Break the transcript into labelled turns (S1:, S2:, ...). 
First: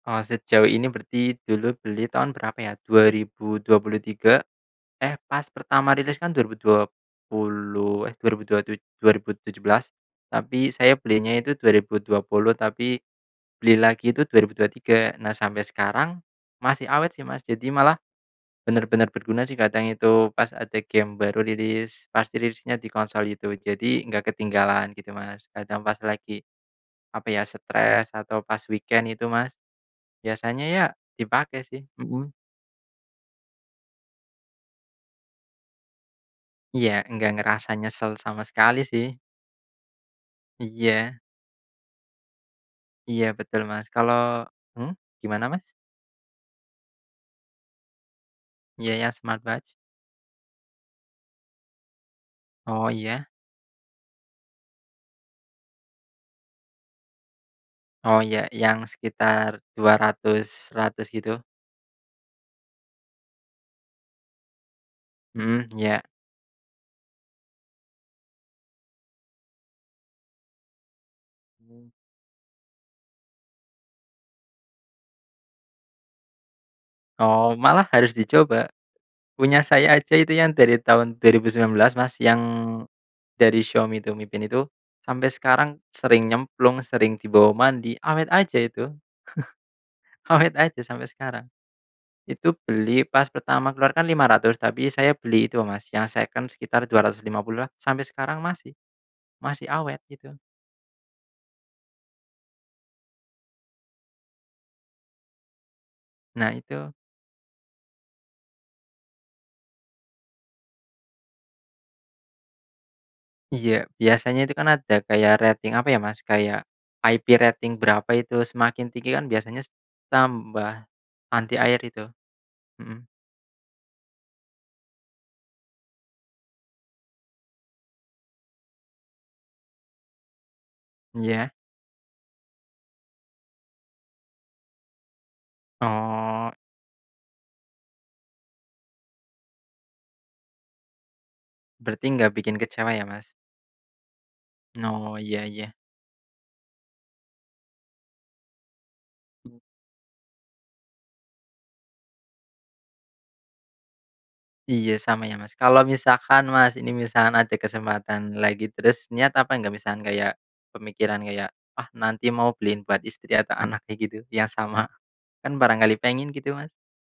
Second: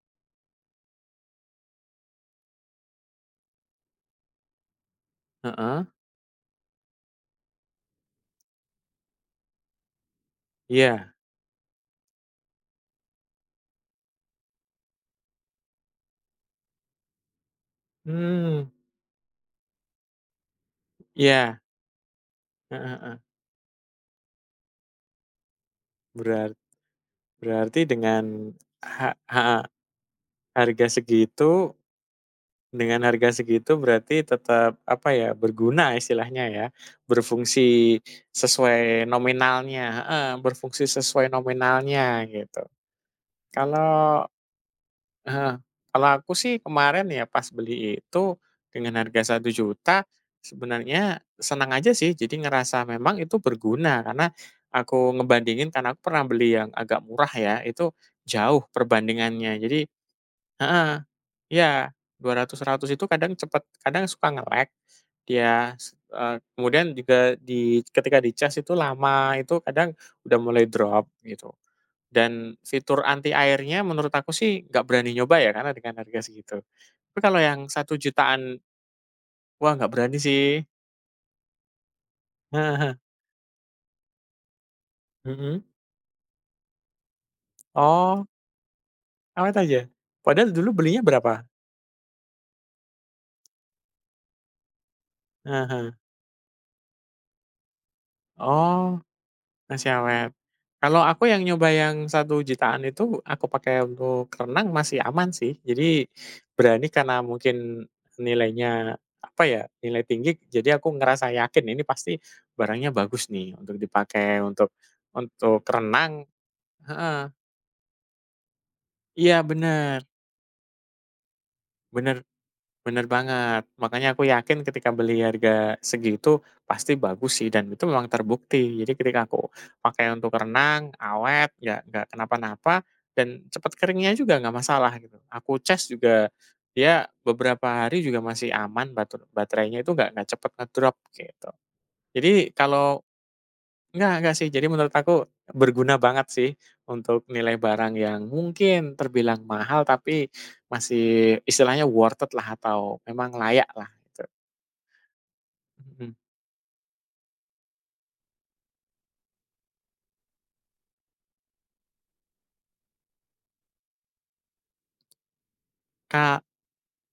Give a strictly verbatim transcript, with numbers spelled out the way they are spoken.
S1: Eee, sejauh ini berarti, dulu beli tahun berapa ya, dua ribu dua puluh tiga. Eh, pas
S2: Heeh.
S1: pertama rilis kan, dua ribu dua puluh eh, dua ribu dua tuj dua ribu tujuh belas. Tapi, saya
S2: Iya.
S1: belinya itu dua ribu dua puluh, tapi beli lagi itu dua ribu dua tiga. Nah, sampai sekarang masih awet sih, Mas. Jadi malah,
S2: Mmm.
S1: bener-bener berguna sih. Kadang itu pas ada game baru
S2: Iya.
S1: rilis. Pas dirilisnya di
S2: Heeh heeh.
S1: konsol itu. Jadi enggak ketinggalan, gitu Mas. Kadang pas lagi,
S2: Berart
S1: apa ya,
S2: berarti,
S1: stres atau
S2: dengan
S1: pas weekend,
S2: ha
S1: itu Mas.
S2: heeh,
S1: Biasanya ya,
S2: harga
S1: dipakai
S2: segitu
S1: sih hmm.
S2: dengan harga segitu, berarti tetap, apa ya, berguna istilahnya, ya.
S1: Iya. Enggak ngerasa
S2: Berfungsi
S1: nyesel sama sekali,
S2: sesuai
S1: sih.
S2: nominalnya. Heeh. Berfungsi
S1: Iya
S2: sesuai nominalnya, gitu.
S1: Iya. Betul Mas. Kalo
S2: Kalau
S1: hmm? Gimana
S2: heeh.
S1: Mas?
S2: Kalau aku sih, kemarin ya, pas beli itu,
S1: Iya
S2: dengan
S1: iya,
S2: harga satu
S1: smartwatch.
S2: juta, sebenarnya seneng aja, sih. Jadi ngerasa
S1: Oh,
S2: memang,
S1: iya.
S2: itu berguna. Karena aku ngebandingin, karena aku pernah beli yang agak murah, ya. Itu,
S1: Oh, iya.
S2: jauh
S1: Yang sekitar
S2: perbandingannya. Jadi
S1: dua ratus,
S2: heeh.
S1: seratus, gitu.
S2: Ya. dua ratus, seratus itu kadang, cepet kadang suka nge-lag.
S1: Mhm.
S2: Iya, s
S1: Iya.
S2: eee, kemudian juga di ketika dicas itu, lama. Itu kadang, udah mulai drop gitu.
S1: Mmm.
S2: Dan, fitur anti airnya menurut aku sih, nggak berani nyoba ya, karena dengan harga segitu. Tapi kalau
S1: Oh.
S2: yang
S1: Malah
S2: satu
S1: harus
S2: jutaan
S1: dicoba. Punya
S2: wah, nggak
S1: saya aja
S2: berani
S1: itu yang
S2: sih.
S1: dari tahun dua ribu sembilan belas, Mas, yang
S2: Heeh heeh.
S1: dari Xiaomi tuh, Mi Band itu. Sampai
S2: Mhm?
S1: sekarang sering nyemplung, sering dibawa mandi,
S2: Oh.
S1: awet aja itu.
S2: Awet aja. Padahal
S1: Awet
S2: dulu
S1: aja
S2: belinya
S1: sampai sekarang.
S2: berapa?
S1: Itu beli pas pertama keluar kan lima ratus, tapi saya beli itu,
S2: Ah
S1: Mas,
S2: hah.
S1: yang seken sekitar dua ratus lima puluhan. Sampai sekarang masih.
S2: Oh.
S1: Masih
S2: Masih
S1: awet, itu.
S2: awet. Kalau aku yang nyoba yang, satu jutaan itu, aku pakai untuk renang masih aman, sih. Jadi,
S1: Nah,
S2: berani
S1: itu.
S2: karena mungkin nilainya, apa ya, nilai tinggi jadi aku ngerasa yakin. Ini pasti barangnya bagus nih.
S1: Iya.
S2: Untuk
S1: Biasanya
S2: dipakai,
S1: itu kan,
S2: untuk
S1: ada kayak
S2: untuk
S1: rating, apa ya Mas,
S2: renang
S1: kayak IP
S2: heeh.
S1: rating berapa itu, semakin tinggi kan,
S2: Iya,
S1: biasanya s
S2: bener.
S1: tambah anti air, itu.
S2: Bener bener
S1: Mhm.
S2: banget. Makanya aku yakin, ketika beli harga segitu, pasti bagus sih. Dan itu memang terbukti. Jadi ketika aku pakai untuk renang,
S1: Iya.
S2: awet, nggak, ya nggak kenapa-napa, dan cepet keringnya juga. Nggak masalah, gitu. Aku cas juga,
S1: Oh.
S2: dia beberapa hari juga masih aman. Bater baterainya itu nggak cepet ngedrop, gitu.
S1: Berarti nggak
S2: Jadi,
S1: bikin kecewa
S2: kalau
S1: ya, Mas?
S2: nggak nggak sih. Jadi menurut
S1: Oh.
S2: aku,
S1: Iya iya.
S2: berguna banget sih. Untuk nilai barang yang, mungkin terbilang mahal, tapi, masih, istilahnya worth it lah. Atau memang layak lah. Tu.
S1: Iya. Sama ya, Mas. Kalau
S2: Mhm.
S1: misalkan Mas ini, misalkan ada kesempatan lagi. Terus niat apa enggak, misalkan kayak, pemikiran kayak, ah nanti mau beliin buat istri atau anaknya, gitu Yang sama. Kan barangkali pengen,
S2: Kak.
S1: gitu Mas?